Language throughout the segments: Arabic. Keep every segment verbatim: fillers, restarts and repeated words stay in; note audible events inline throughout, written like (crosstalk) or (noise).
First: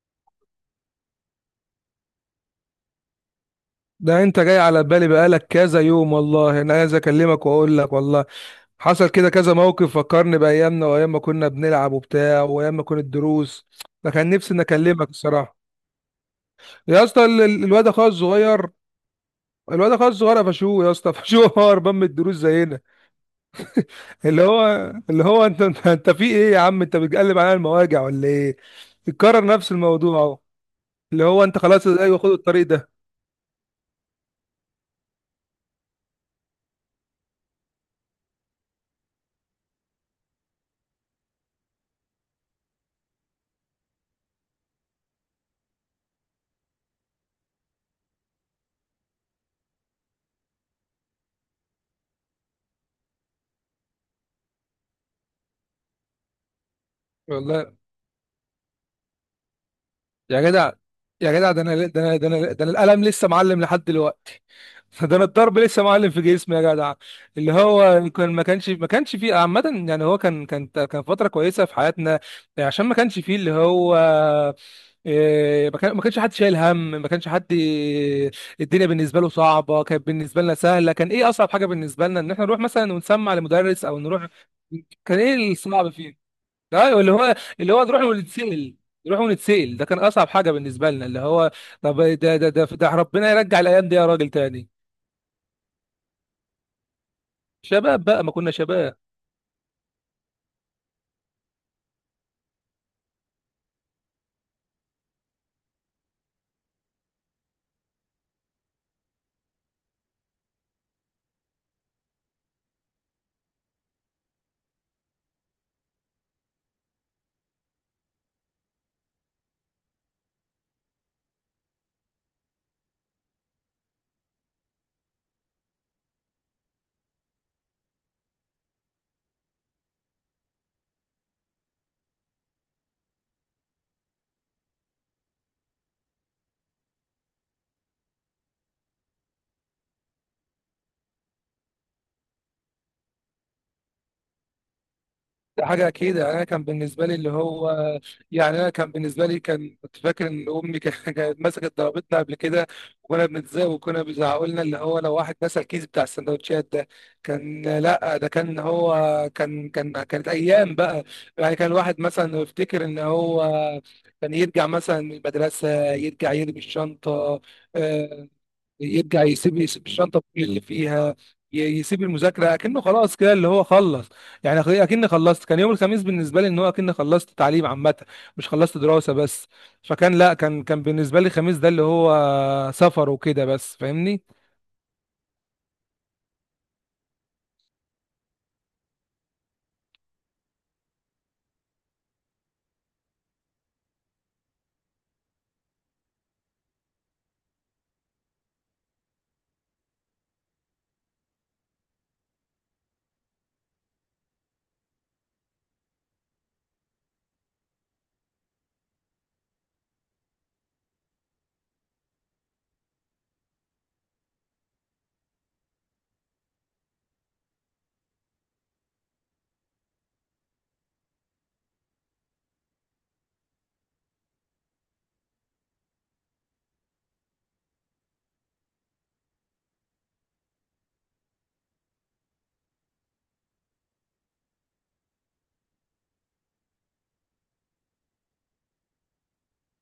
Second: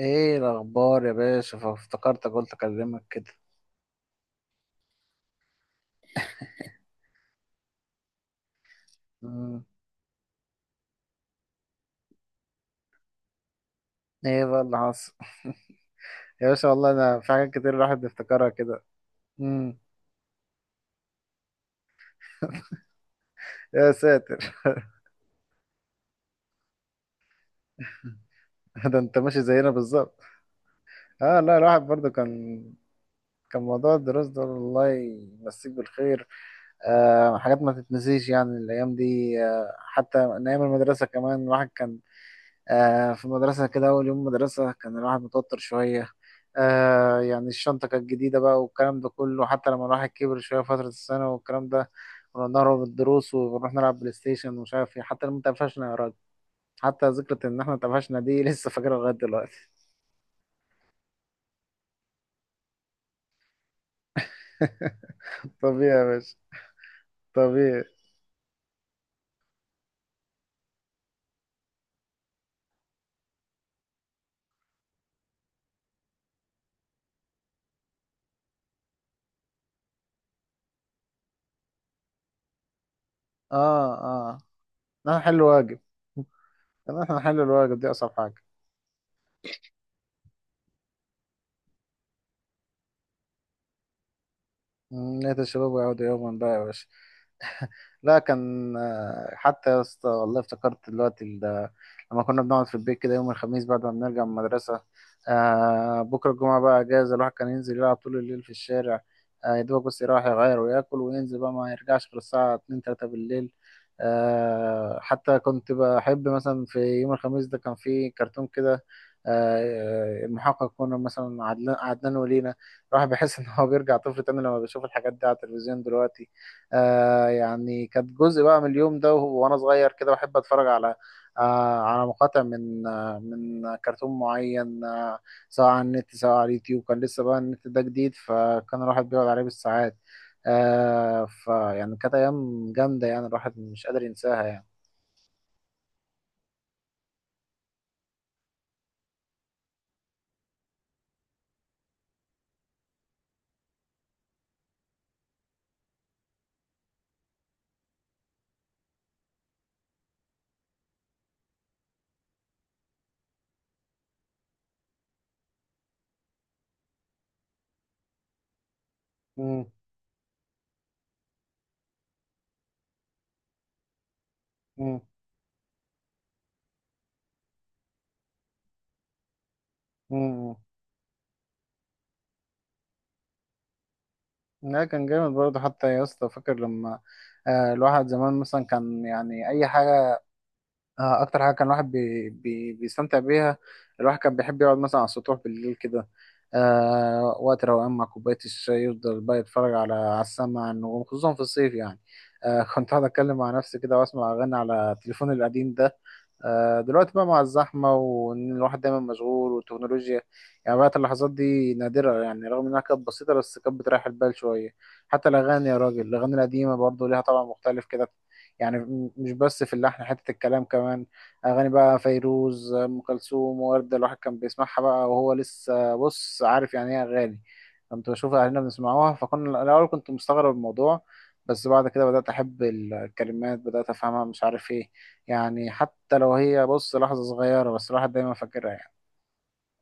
ايه الاخبار يا باشا؟ فافتكرتك قلت اكلمك كده. ده انت جاي على بالي بقالك كذا يوم، والله انا عايز اكلمك واقول لك. والله حصل كده كذا مم. موقف فكرني بايامنا وايام ما كنا بنلعب وبتاع وايام ما كانت دروس. فكان ايه نفسي بقى اني اللي اكلمك حصل؟ الصراحه. (laughs) يا باشا، والله يا انا اسطى، في ال- حاجات ال- كتير الواد الواحد اخويا بيفتكرها الصغير كده. مم. الواد اخويا الصغير قفشوه يا اسطى، قفشوه. (laughs) هو هربان من الدروس زينا. يا ساتر. اللي هو اللي هو انت انت انت في ايه يا عم؟ انت بتقلب على المواجع ولا ايه؟ (laughs) ده انت ماشي بتكرر زينا نفس الموضوع بالظبط. اهو. اللي اه، هو لا، انت الواحد خلاص، برضو ايوه، خد كان الطريق ده. كان موضوع الدراسة ده، الله يمسيك بالخير. آه حاجات ما تتنسيش يعني الايام دي. آه حتى من ايام المدرسة كمان الواحد كان. آه، في مدرسة كده أول يوم مدرسة كان الواحد متوتر شوية. آه، يعني الشنطة كانت جديدة بقى والكلام ده كله، حتى لما الواحد كبر شوية فترة السنة والكلام ده كنا بنهرب من الدروس ونروح نلعب بلاي ستيشن ومش عارف ايه حتى لما اتقفشنا يا راجل. حتى ذكرى إن احنا والله اتقفشنا دي (laughs) لسه فاكرها لغاية دلوقتي. يا جدع، يا جدع، ده انا ده انا ده انا ده انا القلم لسه معلم لحد دلوقتي. (laughs) ده انا (laughs) الضرب لسه طبيعي يا معلم في باشا. جسمي يا جدع. اللي طبيعي. هو كان ما كانش ما كانش فيه عامة، يعني هو كان كان كان فترة كويسة في حياتنا. يعني عشان ما كانش فيه اللي هو إيه، ما كان- ما كانش حد شايل هم، ما كانش حد. الدنيا بالنسبه له صعبه، كانت بالنسبه لنا سهله. كان ايه اصعب حاجه بالنسبه لنا؟ ان احنا نروح مثلا ونسمع لمدرس اه، او نروح. اه. إن احنا كان نحل ايه واجب. الصعب فيه؟ ايوه، إن اللي احنا هو نحل اللي الواجب هو دي نروح أصعب حاجة. ونتسأل. نروح ونتسأل، ده كان اصعب حاجه بالنسبه لنا اللي هو. طب ده ده ده, ده ربنا يرجع الايام دي يا راجل تاني. نية الشباب ويعودوا يوما بقى يا باشا. شباب لا، بقى، ما كنا كان شباب. آه، حتى يا اسطى والله افتكرت دلوقتي ال- لما كنا بنقعد في البيت كده يوم الخميس بعد ما بنرجع من المدرسة. آه بكرة الجمعة بقى أجازة، الواحد كان ينزل يلعب طول الليل في الشارع. آه يا دوبك بس يروح يغير وياكل وينزل بقى ما يرجعش غير الساعة اتنين تلاتة بالليل. آه حتى كنت بحب مثلا في يوم الخميس ده كان في كرتون كده. آه المحقق كنا مثلا عدنان، عدنان ولينا. الواحد بيحس إن هو بيرجع طفل تاني لما بيشوف الحاجات دي على التلفزيون دلوقتي. آه يعني كانت جزء بقى من اليوم ده وهو- وانا صغير كده بحب اتفرج على آه على مقاطع من آه من كرتون معين آه سواء على النت سواء على اليوتيوب كان لسه بقى النت ده جديد فكان الواحد بيقعد عليه بالساعات. آه فيعني كانت ايام جامده يعني الواحد مش قادر ينساها يعني. ده حاجة أكيد. يعني أنا كان بالنسبة لي اللي هو، يعني أنا كان بالنسبة لي كان كنت فاكر إن أمي كان- (laughs) كانت مسكت ضربتنا قبل كده. وكنا بنتزاق وكنا بيزعقوا لنا اللي هو لو واحد نسى الكيس بتاع السندوتشات ده. كان لأ، ده كان هو. كان كان كانت أيام بقى. يعني كان الواحد مثلا يفتكر إن هو كان يرجع مثلا من المدرسة، يرجع يرمي الشنطة، آه، يرجع يسيب مم. يسيب الشنطه كل اللي فيها، ي- يسيب المذاكره اكنه خلاص كده، اللي هو خلص. يعني أخ- مم. اكني خلصت. كان يوم الخميس بالنسبه لي ان هو اكني خلصت تعليم عامه، مش خلصت دراسه بس. فكان لا، مم. كان كان بالنسبه لي الخميس ده اللي هو سفر وكده بس. فاهمني؟ لا كان جامد برضه حتى يا اسطى، فاكر لما آه الواحد زمان مثلا كان يعني اي حاجه. آه، اكتر حاجه كان الواحد بي بي بيستمتع بيها الواحد كان بيحب يقعد مثلا على السطوح بالليل كده. آه وقت روقان مع كوبايه الشاي يفضل بقى يتفرج على على السماء النجوم خصوصا في الصيف يعني. آه (laughs) كنت قاعد اتكلم مع نفسي كده واسمع اغاني على تليفوني القديم ده. آه، دلوقتي بقى مع الزحمة وإن الواحد دايما مشغول والتكنولوجيا، يعني بقت اللحظات دي نادرة يعني رغم إنها كانت بسيطة بس كانت بتريح البال شوية. حتى الأغاني يا راجل، الأغاني القديمة برضه ليها طبع مختلف كده. يعني م- مش بس في اللحن حتة الكلام كمان. أغاني بقى فيروز، أم كلثوم، وردة، الواحد كان بيسمعها بقى وهو لسه بص عارف يعني إيه أغاني. كنت بشوف أهلنا بنسمعوها فكنا الأول كنت مستغرب الموضوع، بس بعد كده بدأت أحب الكلمات، بدأت أفهمها مش عارف إيه. يعني حتى لو هي بص لحظة صغيرة بس الواحد دايما فاكرها يعني.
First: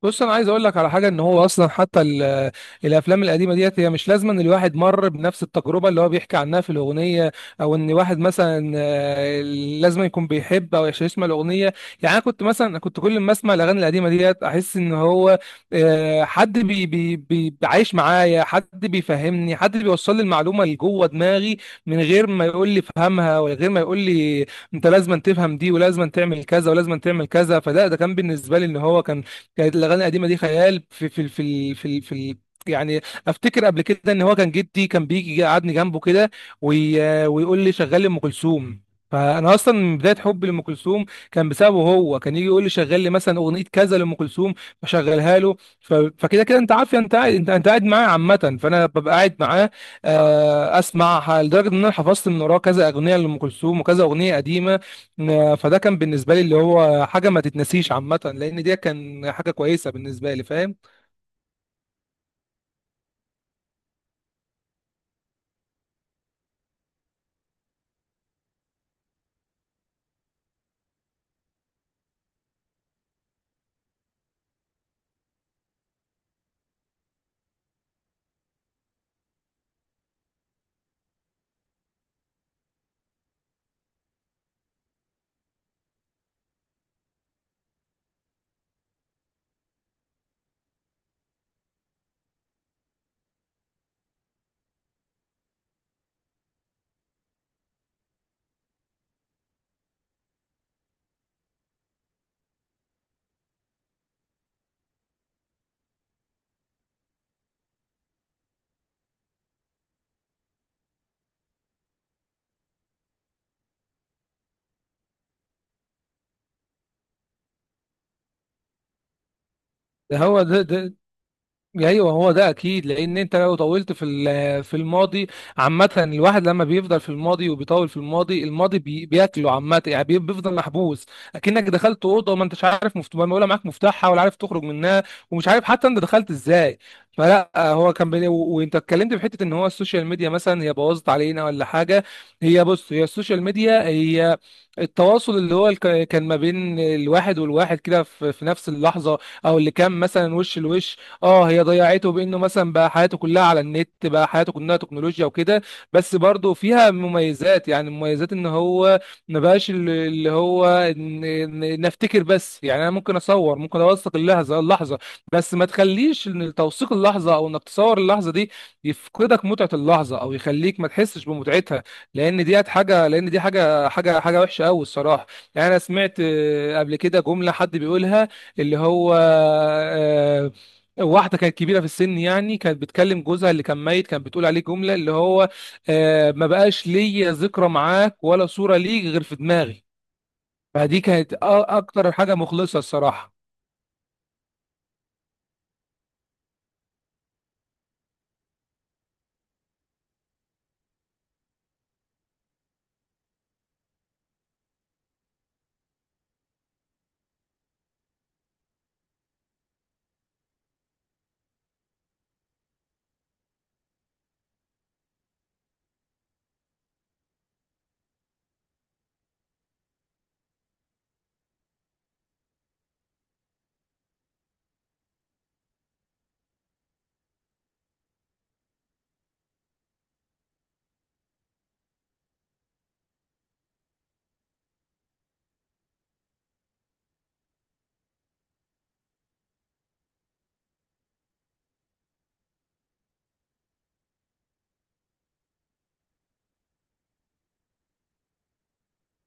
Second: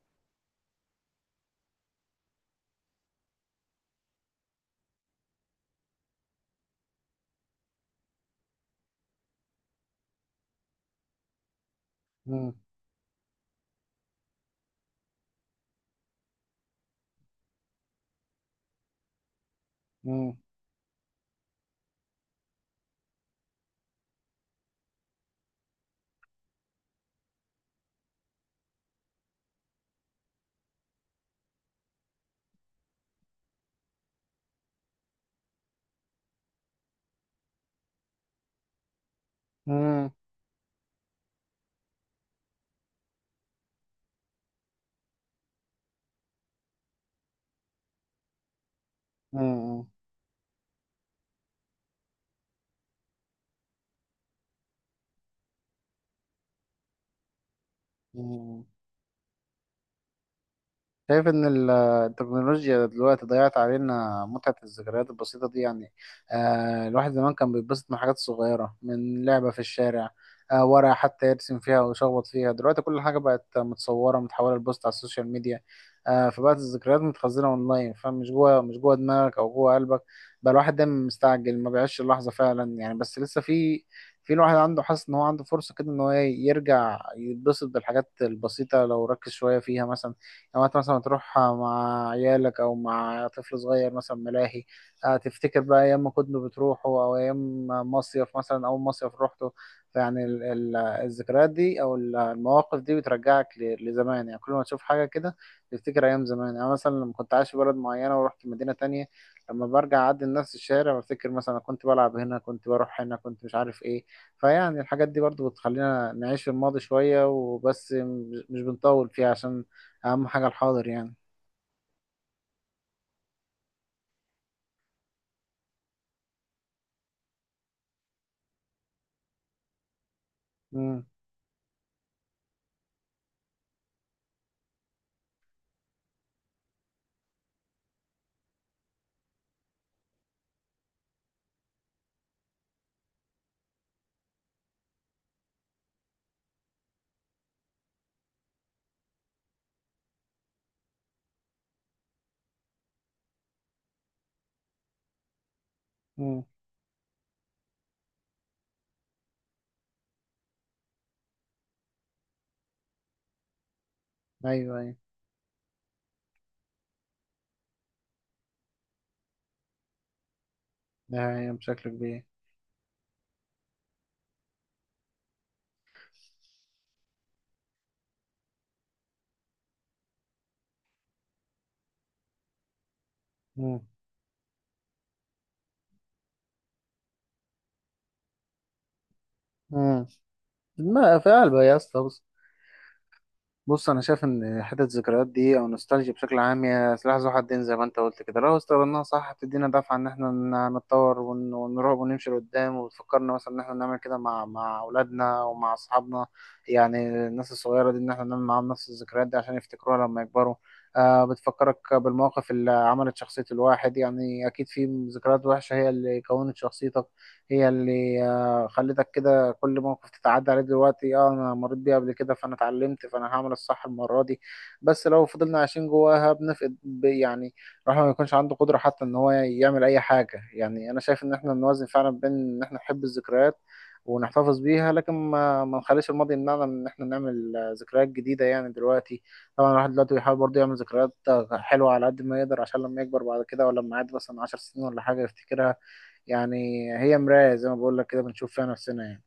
بص انا عايز اقول لك على حاجه، ان هو اصلا حتى ال- الافلام القديمه ديت هي مش لازم ان الواحد مر بنفس التجربه اللي هو بيحكي عنها في الاغنيه، او ان واحد مثلا آه، لازم يكون بيحب او يسمع الاغنيه. يعني انا كنت مم. مثلا، كنت كل ما اسمع الاغاني القديمه ديت احس ان هو، آه، حد بي بي بي عايش معايا، حد بيفهمني، حد بيوصل لي مم. المعلومه اللي جوه دماغي من غير ما يقول لي فهمها، ولا غير ما يقول لي انت لازم تفهم دي ولازم تعمل كذا ولازم تعمل كذا. فده ده كان بالنسبه لي ان هو كان، كانت الاغاني القديمه دي خيال في في في ال- في ال- في ال- يعني. افتكر قبل كده ان هو كان جدي كان بيجي يقعدني جنبه كده، وي... ويقول لي شغال لي ام كلثوم. فانا اصلا من مم. بدايه حبي لام كلثوم كان بسببه هو، كان يجي يقول لي شغال لي مثلا اغنيه كذا لام كلثوم، فشغلها له ف... فكده كده انت عارف، يعني انت قاعد، انت انت قاعد معاه عامه فانا ببقى قاعد معاه، مم. آه، اسمع لدرجه ان انا حفظت من وراه كذا اغنيه لام كلثوم وكذا اغنيه قديمه. ن- فده كان بالنسبه لي اللي هو حاجه ما تتنسيش عامه، لان مم. دي كان حاجه كويسه بالنسبه لي. فاهم؟ شايف إن ال- آه، التكنولوجيا دلوقتي ضيعت علينا متعة الذكريات البسيطة دي يعني. آه الواحد زمان كان بيتبسط من حاجات صغيرة، من لعبة في الشارع. آه ورقة حتى يرسم فيها ويشخبط فيها. دلوقتي كل حاجة بقت متصورة متحولة لبوست على السوشيال ميديا. آه فبقت الذكريات متخزنة أونلاين، فمش جوه مش جوه دماغك أو جوه قلبك. بقى الواحد دايما مستعجل ما بيعيش اللحظة فعلا يعني، بس لسه في في الواحد عنده حاسس إن هو عنده فرصة كده إن هو يرجع يتبسط بالحاجات البسيطة لو ركز شوية فيها مثلا. لما انت مثلا تروح مع عيالك او مع طفل صغير مثلا ملاهي، آه، تفتكر بقى ايام ما كنتوا بتروحوا او ايام مصيف مثلا اول مصيف روحته. يعني ال- ال- الذكريات دي او ال- المواقف دي بترجعك ل- لزمان يعني، كل ما تشوف حاجه كده تفتكر ايام زمان يعني. مثلا لما كنت عايش في بلد معينه ورحت مدينه تانية، لما برجع اعدي نفس الشارع بفتكر مثلا أنا كنت بلعب هنا كنت بروح هنا كنت مش عارف ايه. فيعني الحاجات دي برضو بتخلينا نعيش في الماضي شويه وبس م- مش بنطول فيها، عشان ده اهم هو حاجة ده, الحاضر ده يعني. ايوه هو ده اكيد، لان انت لو طولت في ال- في الماضي عامه. الواحد لما بيفضل في الماضي وبيطول في الماضي، الماضي بي- بياكله عامه، يعني بي- بيفضل امم. محبوس. اكنك دخلت اوضه وما انتش عارف مفتوح، ولا معاك مفتاحها، ولا عارف تخرج منها، ومش عارف حتى انت دخلت ازاي. فلا هو كان بي... و- وانت اتكلمت في حته ان هو السوشيال ميديا مثلا هي بوظت علينا ولا حاجه. هي بص، هي السوشيال ميديا هي التواصل اللي هو الك- كان ما بين الواحد والواحد كده في في نفس اللحظه، او اللي كان مثلا وش لوش. اه هي ضيعته بانه مثلا بقى حياته كلها على النت، بقى حياته كلها تكنولوجيا وكده. بس امم. برضه فيها مميزات، يعني مميزات ان هو ما بقاش ال- اللي هو إن- إن- نفتكر بس. يعني انا ممكن اصور، ممكن اوثق اللحظه ايوه، ايوه. اللحظه بس ما تخليش ان توثيق اللحظه او انك تصور اللحظه دي يفقدك متعه اللحظه، او يخليك ما تحسش ده هي بمتعتها. بشكل كبير. لان دي حاجه لان دي حاجه حاجه حاجه وحشه قوي الصراحه. يعني انا سمعت آه، قبل كده جمله حد بيقولها اللي هو، آه، واحدة كانت كبيرة في السن، يعني كانت بتكلم جوزها اللي امم. كان ميت، كانت بتقول عليه جملة اللي هو، آه ما بقاش ليا ذكرى معاك ولا صورة ليك غير في دماغي. امم. فدي ما في كانت أ- قلبه يا اسطى، أكتر بص. حاجة مخلصة الصراحة. بص انا شايف ان حته الذكريات دي او نوستالجيا بشكل عام هي سلاح ذو حدين زي ما انت قلت كده. لو استخدمناها صح هتدينا دفعه ان احنا ن- نتطور ون- ونروح ونمشي لقدام وتفكرنا مثلا ان احنا نعمل كده مع مع اولادنا ومع اصحابنا. يعني الناس الصغيره دي ان احنا نعمل معاهم نفس الذكريات دي عشان يفتكروها لما يكبروا. آه بتفكرك بالمواقف اللي عملت شخصيه الواحد يعني، اكيد في ذكريات وحشه هي اللي كونت شخصيتك، هي اللي آه خلتك كده. كل موقف تتعدى عليه دلوقتي اه انا مريت بيه قبل كده فانا اتعلمت فانا هعمل الصح المره دي. بس لو فضلنا عايشين جواها بنفقد ب- يعني الواحد ما يكونش عنده قدره حتى ان هو يعمل اي حاجه. يعني انا شايف ان احنا نوازن فعلا بين ان احنا نحب الذكريات ونحتفظ بيها لكن ما ما نخليش الماضي يمنعنا من ان احنا نعمل آه، ذكريات جديده يعني دلوقتي. طبعا الواحد دلوقتي بيحاول برضه يعمل ذكريات آه، حلوه على قد ما يقدر عشان لما يكبر بعد كده، ولا لما يعدي مثلا عشر سنين ولا حاجه يفتكرها. يعني هي مراية زي ما بقول لك كده بنشوف فيها نفسنا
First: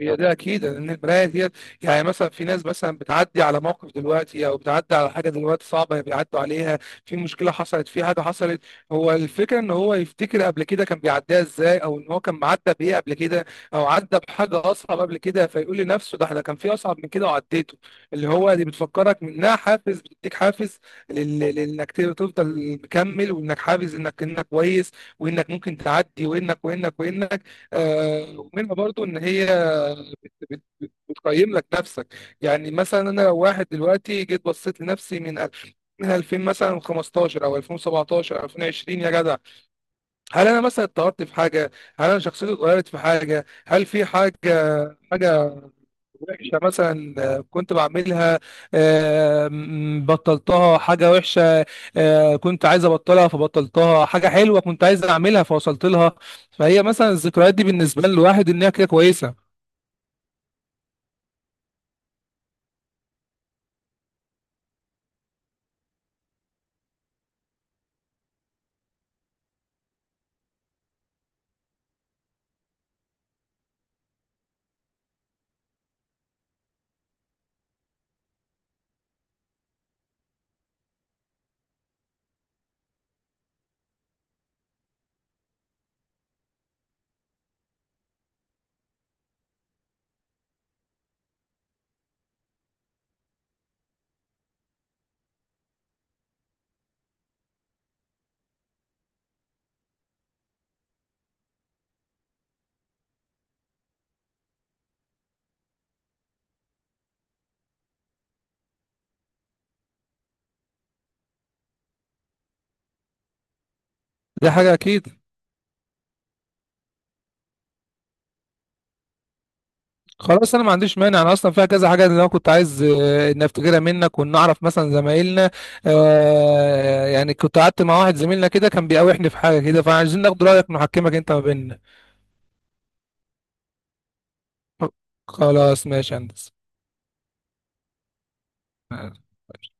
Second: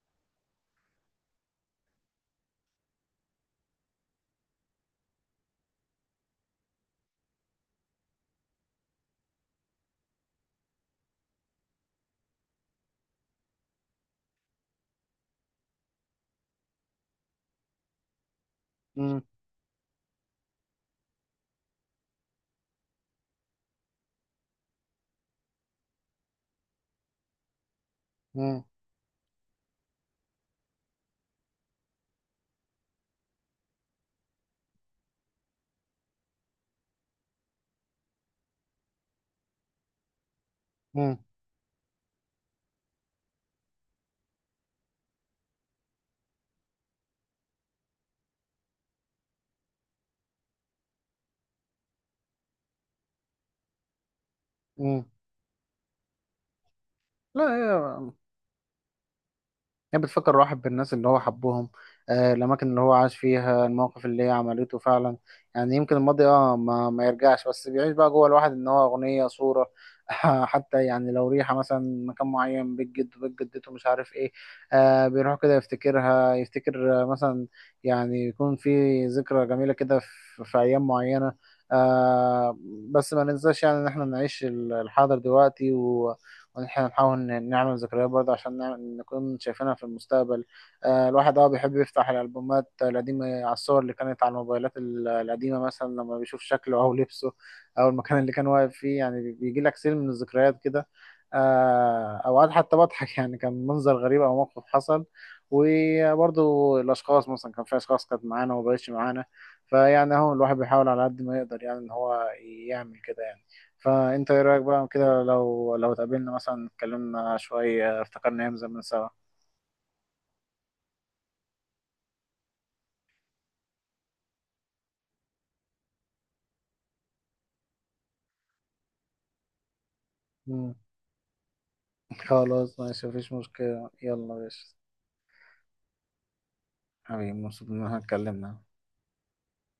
هي ده اكيد لان البرايه ديت، يعني مثلا في ناس مثلا بتعدي على موقف دلوقتي او بتعدي على حاجه دلوقتي صعبه بيعدوا عليها. في مشكله حصلت، في حاجه حصلت. هو الفكره ان هو يفتكر قبل كده كان بيعديها ازاي، او ان هو كان معدى بايه قبل كده، او عدى بحاجه اصعب قبل كده، فيقول لنفسه ده احنا كان في اصعب من كده وعديته. اللي هو دي يعني. بتفكرك منها حافز، بتديك حافز لل- لانك تفضل مكمل، وانك حافز انك انك كويس، وانك ممكن تعدي، وانك وانك وانك آه مم. ومنها برضو ان هي بتقيم لك نفسك. يعني مثلا انا لو واحد دلوقتي جيت بصيت لنفسي من ألف، من ألفين مثلا، خمستاشر او ألفين وسبعتاشر او ألفين وعشرين يا جدع، هل انا مثلا مم. اتطورت في حاجه؟ هل انا شخصيتي اتغيرت في حاجه؟ هل في حاجه، حاجه وحشه مثلا، آه، كنت بعملها، آه، م- بطلتها؟ حاجه وحشه، آه، كنت عايز ابطلها فبطلتها؟ حاجه حلوه كنت عايز مم. اعملها فوصلت لها؟ فهي مثلا لا الذكريات دي بالنسبه هي للواحد ان هي كده كويسه. هي بتفكر الواحد بالناس اللي هو حبهم، آه، الأماكن اللي هو عاش فيها، المواقف اللي هي عملته فعلا. يعني يمكن الماضي اه ما, ما يرجعش بس بيعيش بقى جوه الواحد إن هو أغنية، صورة. (laughs) حتى يعني لو ريحة مثلا مكان معين، بيت جده، بيت جدته، مش عارف إيه. آه بيروح كده يفتكرها يفتكر آه، مثلا يعني يكون في ذكرى جميلة كده في, في أيام معينة. آه بس ما ننساش يعني إن إحنا نعيش الحاضر دلوقتي، وان احنا نحاول ن- نعمل ذكريات برضه عشان نعمل نكون شايفينها في المستقبل. آه، الواحد اه بيحب يفتح الألبومات القديمة على الصور اللي كانت على الموبايلات ال- القديمة مثلا لما بيشوف شكله أو لبسه أو المكان اللي كان واقف فيه. يعني بي- بيجي لك سيل من الذكريات كده. آه، أوقات حتى بضحك (laughs) يعني كان منظر غريب أو موقف حصل، وبرضه الأشخاص مثلا كان في أشخاص كانت معانا ومبقتش معانا. فيعني أهو الواحد بيحاول على قد ما يقدر يعني إن هو يعمل كده يعني. فانت ايه دي رايك حاجه بقى اكيد. كده لو لو اتقابلنا مثلا اتكلمنا شويه افتكرنا ايام زمان سوا؟ خلاص انا ما عنديش مانع، انا اصلا فيها كذا حاجه اللي انا كنت عايز آه، ان افتكرها منك، وان اعرف مثلا زمايلنا، آه، يعني كنت قعدت مع واحد زميلنا كده كان بيقاوحني في حاجه كده، فعايزين ناخد رايك، مم. نحكمك انت ما بيننا. خلاص ماشي مفيش مشكلة، يلا يا باشا، خلاص ماشي يا حبيبي، مبسوط ان احنا اتكلمنا. هندسه.